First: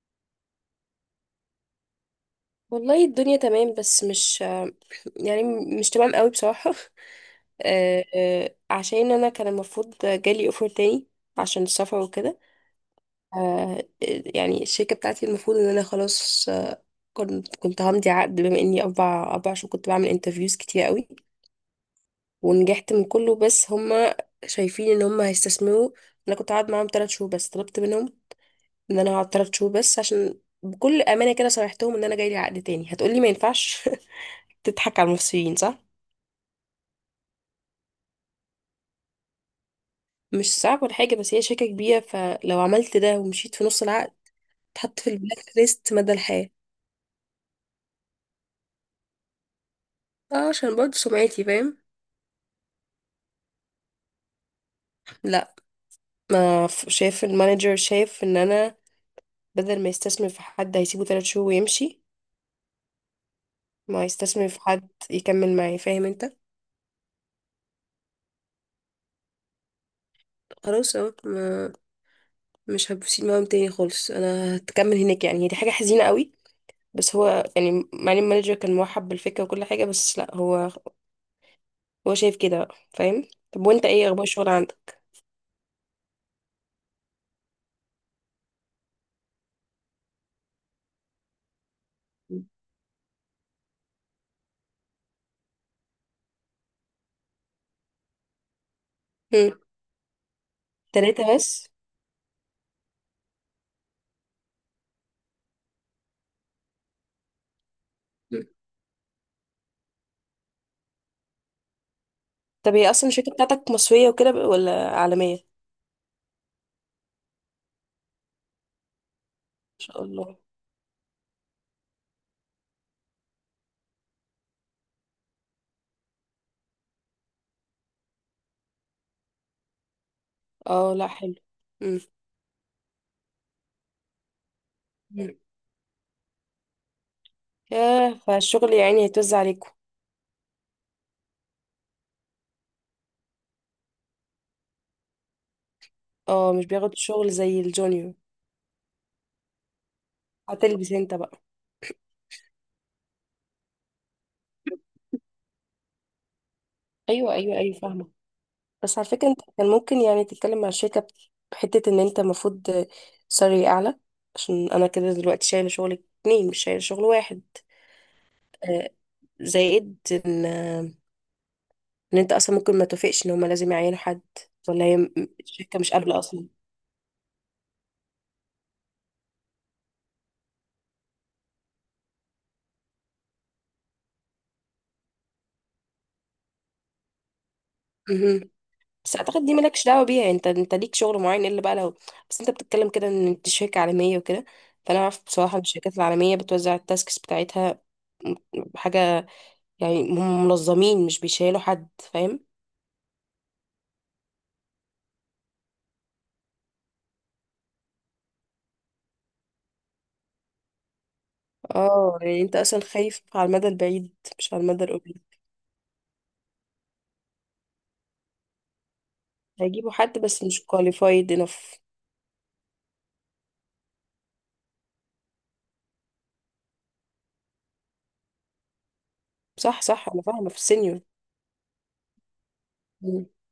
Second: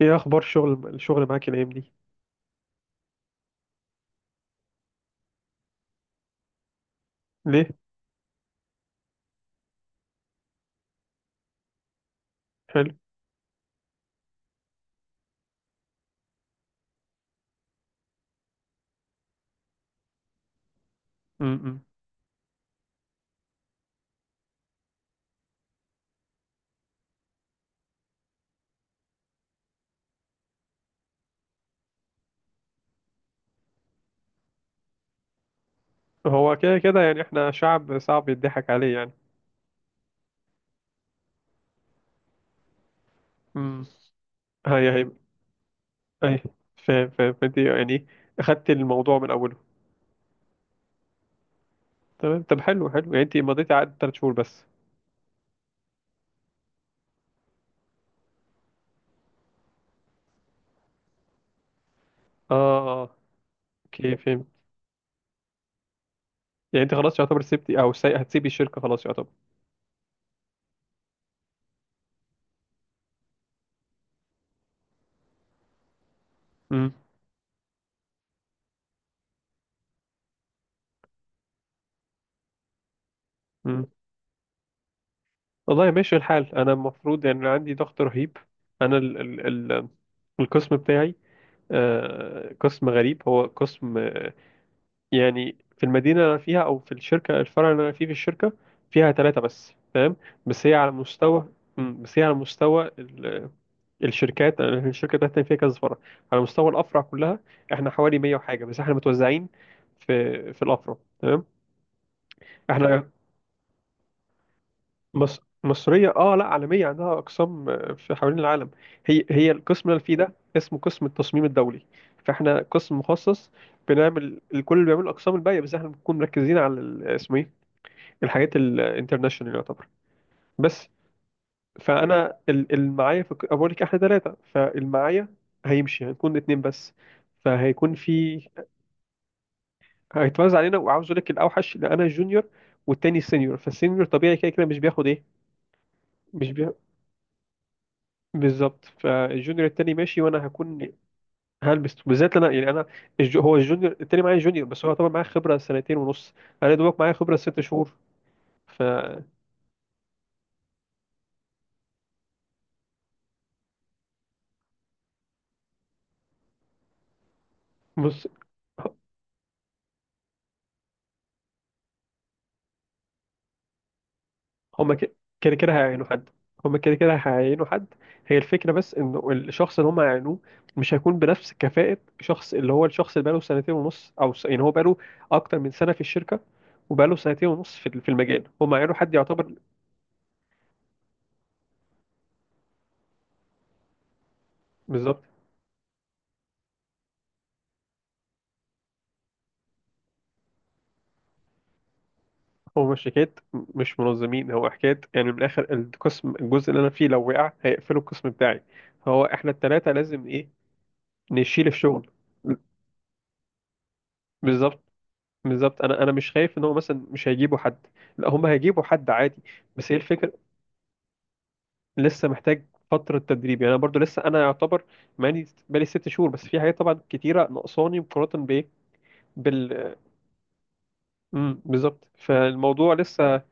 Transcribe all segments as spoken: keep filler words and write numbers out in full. ايه اخبار شغل الشغل معاك الايام دي؟ والله الدنيا تمام، بس مش، يعني، مش تمام قوي بصراحة. ليه؟ آه، آه، عشان انا كان المفروض جالي اوفر تاني عشان السفر وكده. حلو. آه، آه، يعني الشركة بتاعتي المفروض ان انا خلاص، آه، كنت كنت همضي عقد، بما اني اربع اربع شهور كنت بعمل انترفيوز كتير قوي امم ونجحت من كله، بس هما شايفين ان هما هيستثمروا. انا كنت قاعد معاهم ثلاث شهور بس، طلبت منهم ان انا هقعد ثلاث شهور بس، عشان بكل امانه كده صرحتهم ان انا جاي لي عقد تاني، هتقولي ما ينفعش. تضحك على المصريين، صح؟ هو كده كده يعني احنا شعب صعب يضحك عليه يعني. مش صعب ولا حاجة، بس هي شركة كبيرة، فلو عملت ده ومشيت في نص امم العقد هاي تحط هاي في البلاك ليست مدى هاي. الحياة. فاهم فاهم، فانت يعني اخدت الموضوع من اوله؟ اه، عشان برضه سمعتي، فاهم. تمام. طب حلو حلو، يعني انت مضيتي عقد ثلاث شهور بس؟ لا، ما ف- شايف المانجر شايف ان انا بدل ما يستثمر في حد هيسيبه ثلاث شهور ويمشي، اه اه، ما اوكي فهمت. يستثمر في حد يكمل معي، فاهم انت. يعني انت خلاص يعتبر سبتي او سي... هتسيبي الشركه؟ خلاص يعتبر. خلاص اه، ما- مش هبسيط معاهم تاني خالص، انا هتكمل هناك. يعني هي دي حاجة حزينة قوي، امم بس هو يعني مع ان المانجر كان مرحب بالفكرة وكل حاجة، بس لا، هو هو شايف كده بقى، فاهم؟ طب وانت، امم ايه اخبار الشغل؟ والله ماشي الحال. انا المفروض يعني عندي ضغط رهيب. انا ال... ال... ال... القسم بتاعي، هم. آه... قسم غريب. هو قسم يعني في المدينة اللي أنا فيها، أو في الشركة الفرع اللي أنا فيه في الشركة، فيها ثلاثة بس، فاهم؟ بس هي على تلاتة مستوى، بس. مم، بس هي على مستوى ال- الشركات. أنا الشركة بتاعتنا فيها كذا فرع. على مستوى الأفرع كلها إحنا حوالي مية مم. وحاجة، بس إحنا متوزعين في في الأفرع، تمام. طب هي اصلا إحنا الشركة بتاعتك مصرية وكده ب- ولا عالمية؟ مص... ان مصرية، آه لا عالمية، عندها أقسام آه، في حوالين العالم. هي هي القسم اللي شاء أنا فيه ده الله. اسمه قسم التصميم الدولي. فإحنا قسم مخصص، بنعمل الكل اللي بيعمل الأقسام الباقية، بس إحنا بنكون مركزين على ال- اسمه إيه، الحاجات الانترناشونال يعتبر. بس اه، لا حلو. مم. فانا ال- المعايا في الك- أنا بقول لك احنا ثلاثه. فالمعايا مم. هيمشي، هنكون اتنين بس. فهيكون ياه، في، فالشغل يعني هيتوزع عليكم. هيتوزع علينا. وعاوز اقول لك الاوحش ان انا جونيور والتاني سينيور، فالسينيور طبيعي كده كده مش بياخد ايه. مش اه، مش بي... بياخد شغل زي الجونيور. بالظبط. فالجونيور التاني ماشي، وانا هكون، هتلبس انت بقى. هلبس. بالذات انا يعني انا الج... هو الجونيور التاني معايا جونيور، بس هو طبعا معايا خبره سنتين ونص، انا دوبك معايا ايوه، خبره ايوه، ست ايوه، شهور. فاهمة. ف بس على فكرة، انت كان ممكن يعني تتكلم مع الشركة ب- بحتة، ان انت المفروض سالري اعلى، عشان انا كده دلوقتي شايلة شغل اتنين، مش شايلة شغل واحد. بص، آه، زائد ان ان انت اصلا ممكن ما توافقش ان هما لازم يعينوا حد، ولا هما هي م- ك- كده كده الشركه مش هيعينوا قابله حد. اصلا. هما كده كده هيعينوا حد. هي الفكرة، بس انه الشخص اللي هما هيعينوه مش هيكون بنفس كفاءة شخص اللي هو الشخص اللي بقاله سنتين ونص او س... يعني هو بقاله اكتر من سنة في الشركة، وبقاله سنتين ونص في في مهم. المجال. هما هيعينوا حد بس اعتقد يعتبر. دي مالكش دعوه بيها، يعني انت انت ليك شغل معين، الا بقى لو. بس انت بتتكلم كده ان انت شركه عالميه وكده، فانا بالظبط. اعرف بصراحه ان الشركات العالميه بتوزع التاسكس بتاعتها م- حاجه، يعني هم منظمين، مش بيشيلوا حد، فاهم. هو مش حكاية مش منظمين، هو حكاية يعني من الاخر القسم الجزء اللي انا فيه لو وقع هيقفلوا القسم بتاعي. فهو احنا التلاتة لازم ايه، نشيل الشغل. اه، يعني انت اصلا خايف على المدى البعيد، مش على بالظبط المدى القريب. بالظبط. انا انا مش خايف ان هو مثلا مش هيجيبوا حد، لا هم هيجيبوا حد عادي. هيجيبوا بس هي حد، الفكره، بس مش qualified enough. لسه محتاج فتره تدريب، يعني انا برضو لسه انا يعتبر ماني بقالي ست شهور بس في حاجات طبعا كتيره ناقصاني مقارنه بايه، صح، بال صح، انا فاهمه في السينيور. امم بالظبط. فالموضوع لسه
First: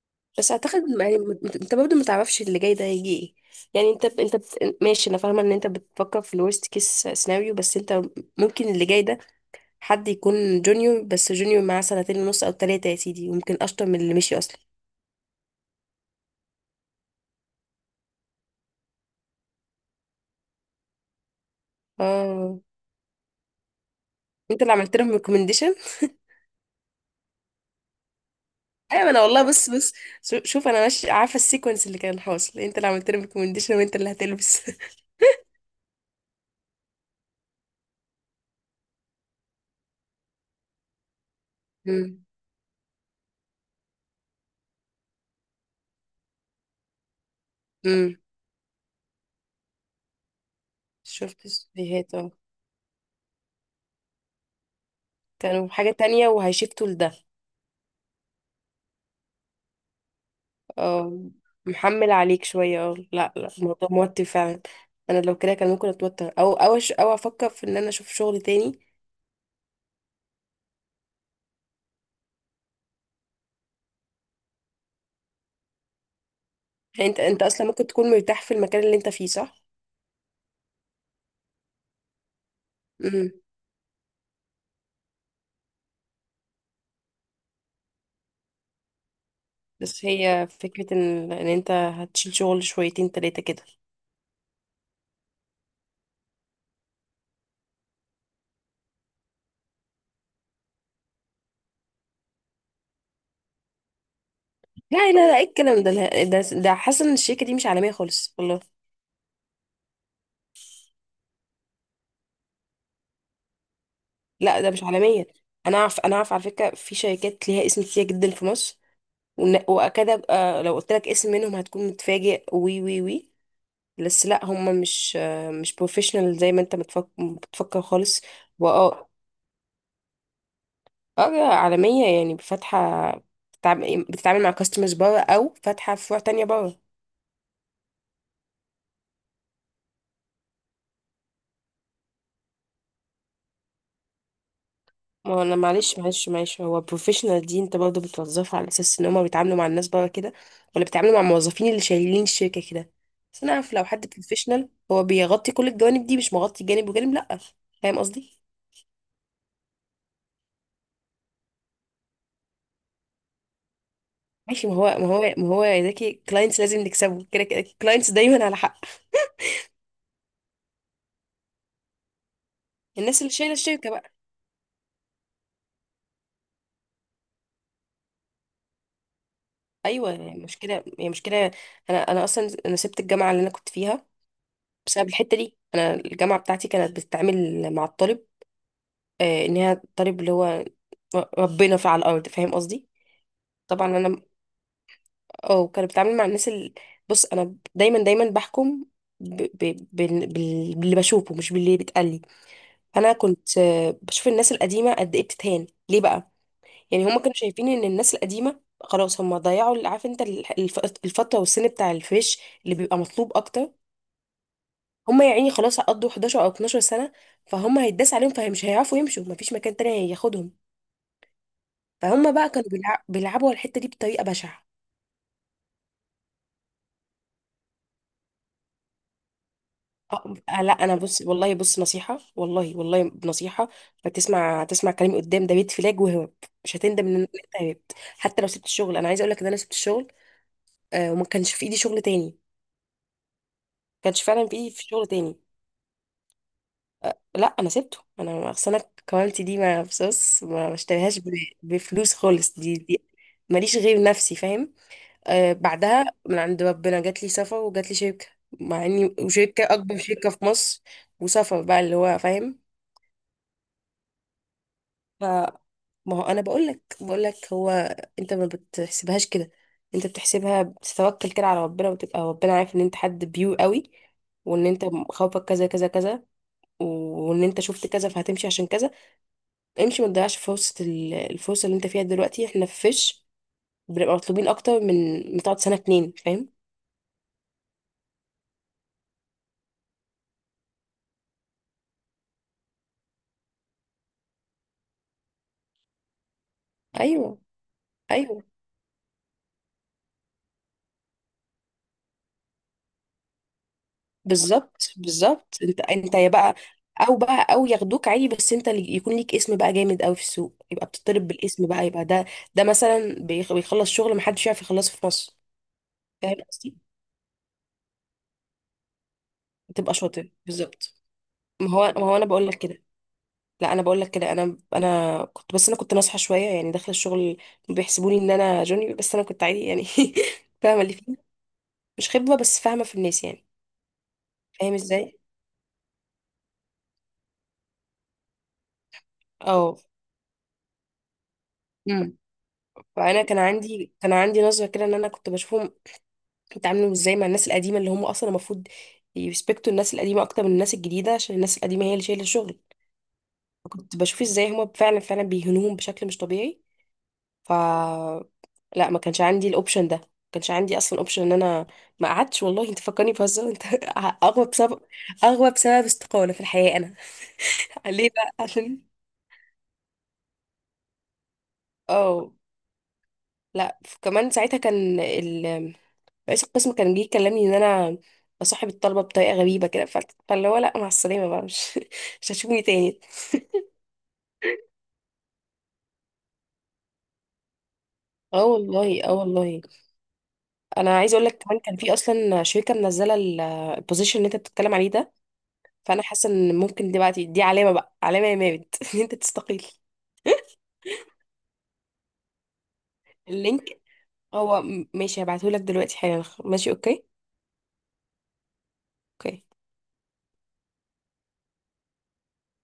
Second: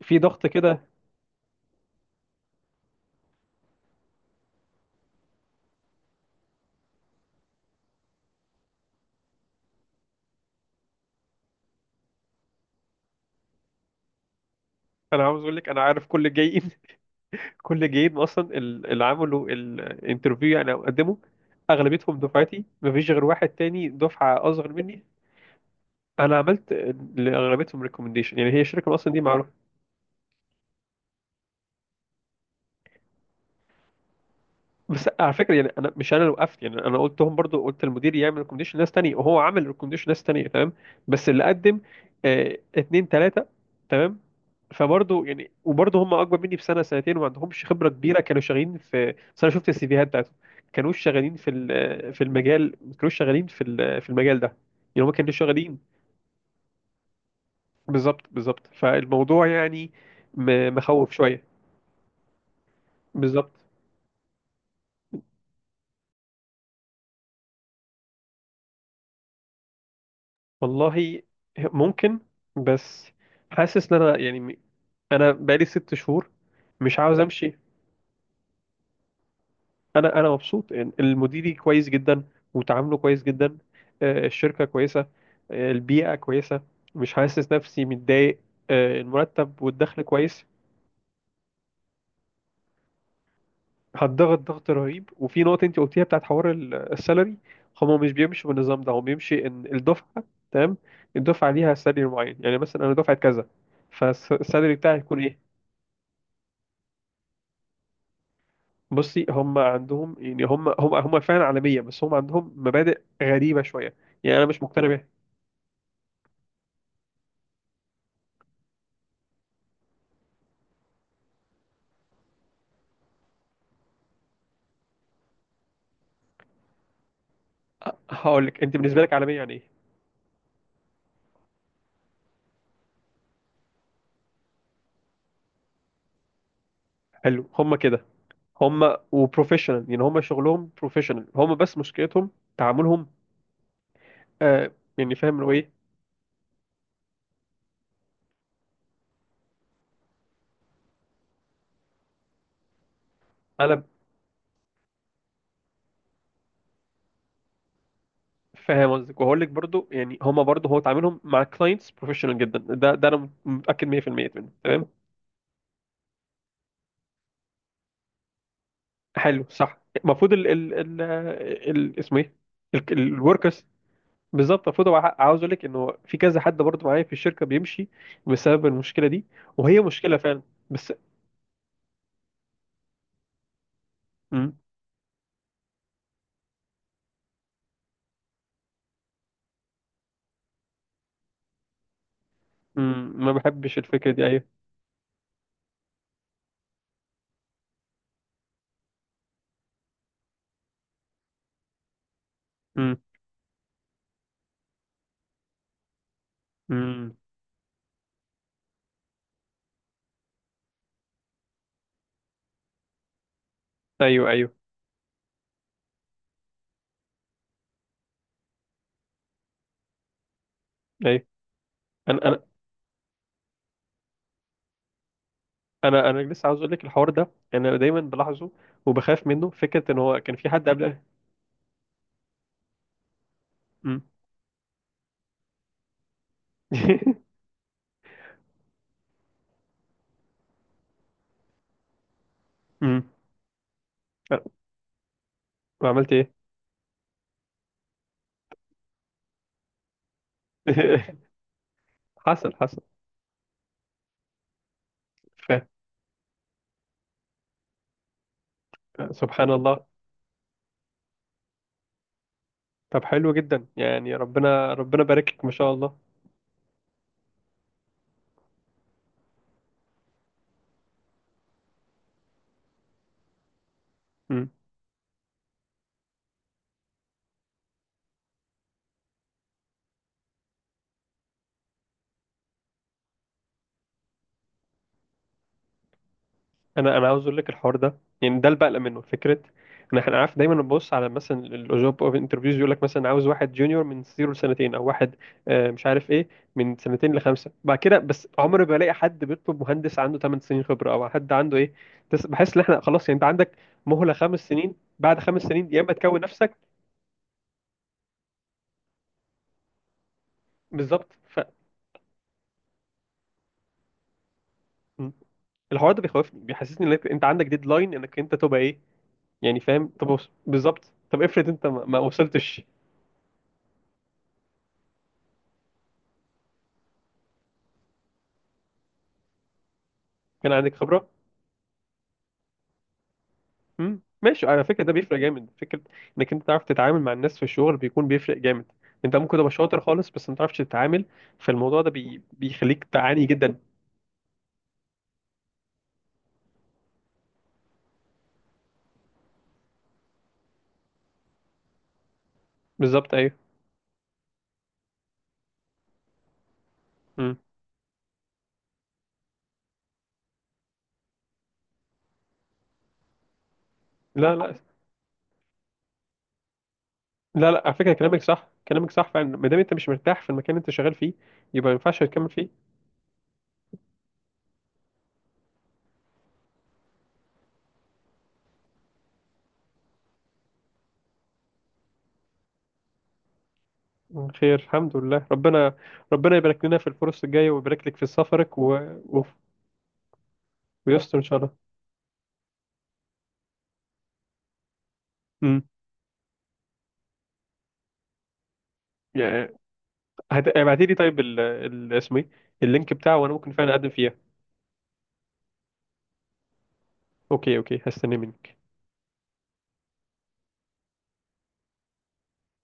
في ضغط بس كده. اعتقد، ما- يعني مت- انت برضه ما تعرفش اللي جاي ده هيجي ايه، يعني انت ب... انت ب... ماشي، انا فاهمه ان انت بتفكر في الورست كيس سيناريو، بس انت ممكن اللي جاي ده حد يكون جونيور، بس جونيور معاه سنتين ونص او ثلاثه يا سيدي، وممكن اشطر من اللي مشي اصلا. انا عاوز اقول لك انا عارف كل الجايين كل الجايين اصلا ال- اللي عملوا الانترفيو يعني او قدموا، اغلبيتهم اه، دفعتي، مفيش غير واحد تاني دفعه انت اصغر اللي عملت مني. لهم ريكومنديشن. انا عملت لاغلبيتهم ريكومنديشن، يعني هي الشركه ايوه، اصلا دي. انا والله، بص بص، شو- شوف انا ماشي عارفه السيكونس اللي كان حاصل، انت اللي عملت لهم ريكومنديشن وانت اللي هتلبس. بس على فكره يعني انا مش انا اللي وقفت، يعني انا قلتهم برضو، قلت المدير يعمل ريكومنديشن لناس تانية، وهو عمل ريكومنديشن لناس تانية، تمام. بس اللي قدم امم. آه اتنين تلاته، تمام. فبرضو يعني، وبرضو هم اكبر مني بسنه سنتين وما عندهمش خبره امم. كبيره. كانوا شغالين في، بس انا شفت السيفيهات بتاعتهم، كانوا شغالين شفت في ال- الفيديوهات، في اه، المجال، ما كانوش شغالين في ال- في المجال ده. يعني هم كانوا كانوا شغالين. حاجه تانية وهيشفتوا لده. بالظبط بالظبط. فالموضوع يعني م- مخوف اه، شويه. محمل عليك شوية، اه، لا لا، بالظبط. الموضوع موتر فعلا. انا لو كده كان ممكن اتوتر، او او أش- او افكر في ان انا اشوف شغل تاني. والله ممكن، بس حاسس ان انا يعني انا بقالي ست شهور، مش يعني عاوز انت انت امشي. اصلا ممكن تكون مرتاح في المكان اللي انت فيه، صح؟ انا انا مبسوط إن المديري كويس جدا، وتعامله كويس امم. جدا، آه، الشركه كويسه، آه، البيئه كويسه، مش حاسس نفسي متضايق، آه، المرتب والدخل بس كويس. هي فكرة ان ان انت هتشيل شغل شويتين تلاتة كده. هتضغط ضغط رهيب. وفي نقطه انت قلتيها بتاعت حوار ال- السالري، هما مش بيمشوا بالنظام ده. هو بيمشي ان الدفعه، تمام، الدفعه ليها سالري معين. يعني مثلا انا دفعه كذا، فالسالري بتاعي لا يكون لا لا، ايه ايه؟ الكلام ده، لا، ده ده حاسة ان الشركة دي مش عالمية خالص، والله. بصي، هم عندهم يعني هم هم هم فعلا عالميه، بس هم عندهم مبادئ غريبه شويه، يعني انا لا، مش ده مش مقتنع بيها. عالمية. انا اعرف انا اعرف على فكرة، في شركات ليها اسم كتير جدا في مصر، ون- واكاد ابقى لو قلت لك اسم منهم هتكون متفاجئ، وي وي وي، بس لا، هم مش مش بروفيشنال زي ما انت متفك- بتفكر أ- خالص. هقول لك انت بالنسبه واه لك عالميه يعني ايه؟ اه، عالمية يعني فاتحة، بتتعامل بتتعامل مع كاستمرز بره، او فاتحة فروع تانية بره. حلو، هم كده. هم وبروفيشنال، يعني هم شغلهم بروفيشنال، هم بس مشكلتهم تعاملهم، آه يعني فاهم ما هو اللي هو انا ايه. معلش معلش معلش، هو بروفيشنال دي انت برضه بتوظفها على اساس ان هم بيتعاملوا مع الناس بره كده، ولا بيتعاملوا مع الموظفين اللي شايلين الشركة كده. بس انا عارف، انا لو حد بروفيشنال هو بيغطي كل الجوانب دي، مش مغطي جانب وجانب، لا. فاهم قصدي. فاهم قصدك، وهقول لك برضو، يعني هم برضو هو تعاملهم مع كلاينتس بروفيشنال جدا، ده ده انا متاكد مية بالمية منه، ماشي، ما هو تمام. ما هو ما هو يا زكي، كلاينتس لازم نكسبه، كده كده كلاينتس دايما على حق. حلو، صح. المفروض ال ال ال ال- اسمه ايه، الناس اللي شايله الوركرز. الشركه بقى. بالظبط، المفروض هو حق- عاوز اقول لك انه في كذا حد برضه معايا في الشركه بيمشي بسبب المشكله دي، وهي ايوه، مشكله فعلا. يعني مشكله، بس. هي مشكله. انا انا اصلا انا سبت الجامعه اللي انا كنت فيها مم. بسبب الحته دي. انا الجامعه بتاعتي كانت بتتعامل مع الطالب، آه ان هي الطالب اللي هو ربنا في على الارض، فاهم قصدي. مم. ما بحبش طبعا الفكره انا، دي، ايوه. اه كانت بتتعامل مع الناس اللي، بص، انا دايما دايما بحكم ب... ب... بال- بال- باللي بشوفه، مش باللي بيتقال لي. مم. انا كنت، آه، بشوف الناس القديمه قد ايه بتتهان ليه بقى. يعني مم. هما كانوا شايفين ان الناس القديمه خلاص هما ضيعوا، ال- عارف انت، ال- الف- الفتره والسن بتاع الفيش اللي بيبقى مطلوب اكتر. ايوه ايوه هما يا عيني خلاص قضوا حداشر او اتناشر سنه، فهم هيتداس عليهم، فمش هيعرفوا يمشوا، مفيش مكان تاني هياخدهم، ايوه. انا فهم انا بقى كانوا بيلع- بيلعبوا على الحته دي بطريقه بشعه. انا انا لسه عاوز اقول لك الحوار ده، انا دايما بلاحظه وبخاف منه فكره ان هو أه كان في آه، حد لا، انا قبل. بص، والله بص، نصيحه، والله والله نصيحه، مم. هتسمع هتسمع كلامي قدام، ده بيت فلاج وهرب، مش هتندم ان انت هربت. حتى لو سبت الشغل، انا عايزه اقول لك ان انا سبت الشغل، آه وما كانش في ايدي شغل تاني، ما مم. كانش أه، فعلا في ايدي في شغل تاني. وعملت ايه؟ لا، انا سبته، انا اصل انا كوالتي دي ما بصص، ما ما اشتريهاش ب- بفلوس حصل خالص، دي حصل. دي ماليش غير نفسي، فاهم. ف... آه بعدها من عند ربنا جات لي سفر، وجات لي شركه، مع اني، سبحان وشركه الله. اكبر شركه في مصر، وسفر بقى، اللي هو فاهم. طب حلو جدا يعني، ربنا ربنا ف بارك لك ما شاء الله. ما هو انا بقول لك بقول لك هو، انت ما بتحسبهاش كده، انت بتحسبها، بتتوكل كده على ربنا، وتبقى ربنا عارف ان انت حد بيو قوي، وان انت خوفك كذا كذا كذا، وان انت شفت كذا فهتمشي عشان كذا. امشي، ما تضيعش فرصة، ال- الفرصة اللي انت فيها دلوقتي. احنا في فيش بنبقى مطلوبين اكتر، من من تقعد سنة اتنين، فاهم. انا انا عاوز اقول لك الحوار ده يعني ده اللي بقلق منه، فكره ان احنا عارف دايما نبص على مثلا الجوب اوف انترفيوز، يقول لك مثلا عاوز واحد جونيور من زيرو لسنتين، او واحد آه، مش عارف ايه، من سنتين ايوه، لخمسه. بعد كده، بس ايوه. عمري ما الاقي حد بيطلب مهندس عنده ثمان سنين خبره او حد عنده ايه. تس- بحس ان احنا خلاص. يعني انت عندك مهله خمس سنين، بالظبط، بعد خمس بالظبط، سنين يا انت اما انت تكون يا بقى، نفسك. او بقى، او ياخدوك عادي، بس انت اللي يكون ليك اسم بقى جامد قوي في السوق، يبقى بالظبط. بتطلب ف بالاسم بقى، يبقى ده، ده مثلا بيخ- بيخلص شغل محدش يعرف يخلصه في م. مصر، الحوار ده فاهم بيخوفني، قصدي. بيحسسني انك انت عندك ديدلاين انك انت تبقى ايه. يعني فاهم، تبقى طب وص- شاطر، بالظبط. بالظبط. طب افرض انت ما ما هو ما ما هو انا بقول لك وصلتش، كده، لا، انا بقول لك كده، انا انا كنت، بس انا كنت ناصحه شويه يعني، داخله الشغل بيحسبوني ان انا جونيور، بس انا كنت عادي يعني. كان عندك فاهمه اللي خبره. فيه، مش خبره، بس فاهمه في الناس يعني. مم. ماشي، على فاهم فكره ده بيفرق ازاي. جامد. فكره انك انت تعرف تتعامل مع الناس في الشغل بيكون بيفرق جامد. انت ممكن تبقى اه. شاطر خالص، بس ما تعرفش تتعامل. فالموضوع ده امم. بي... بيخليك فانا تعاني كان جدا. عندي كان عندي نظره كده، ان انا كنت بشوفهم بيتعاملوا ازاي مع الناس القديمه، اللي هم اصلا المفروض يريسبكتوا الناس القديمه اكتر من الناس الجديده، عشان الناس القديمه هي اللي شايله الشغل. بالظبط، ايوه. فكنت بشوف ازاي هم فعلا فعلا بيهنوهم بشكل مش طبيعي. مم. لا، ما كانش عندي الاوبشن ده، ما كانش عندي اصلا اوبشن ان انا، ما قعدتش، والله انت فكرني بهزار انت. لا اغوى لا بسبب اغوى بسبب استقالة في الحياة انا. لا لا، على فكره ليه كلامك بقى؟ صح، عشان كلامك صح فعلا. ما دام انت مش مرتاح في المكان اللي انت شغال فيه، يبقى ما ينفعش تكمل اه، فيه. لا، ف- كمان ساعتها كان ال... رئيس القسم كان جه يكلمني ان انا بصاحب الطلبة بطريقة غريبة كده، ف- فاللي هو لا، مع السلامة بقى، مش مش هتشوفني تاني. مم. خير، الحمد لله. ربنا ربنا يبارك لنا في الفرص الجايه، ويبارك لك في اه سفرك، و... والله، اه و... والله. انا عايزه ويستر ان اقول شاء لك، كمان الله. كان في اصلا شركه منزله البوزيشن اللي انت بتتكلم عليه ده، امم فانا حاسه ان ممكن دلوقتي دي علامه بقى، علامه يا مامت، ان انت يعني تستقيل. هت... ابعتي لي طيب ال... ال... اسمه ايه، اللينك بتاعه، وانا ممكن اللينك؟ فعلا اقدم فيه. هو م- ماشي، هبعتهولك دلوقتي حالا، ماشي، اوكي، اوكي اوكي، هستنى منك. اوكي.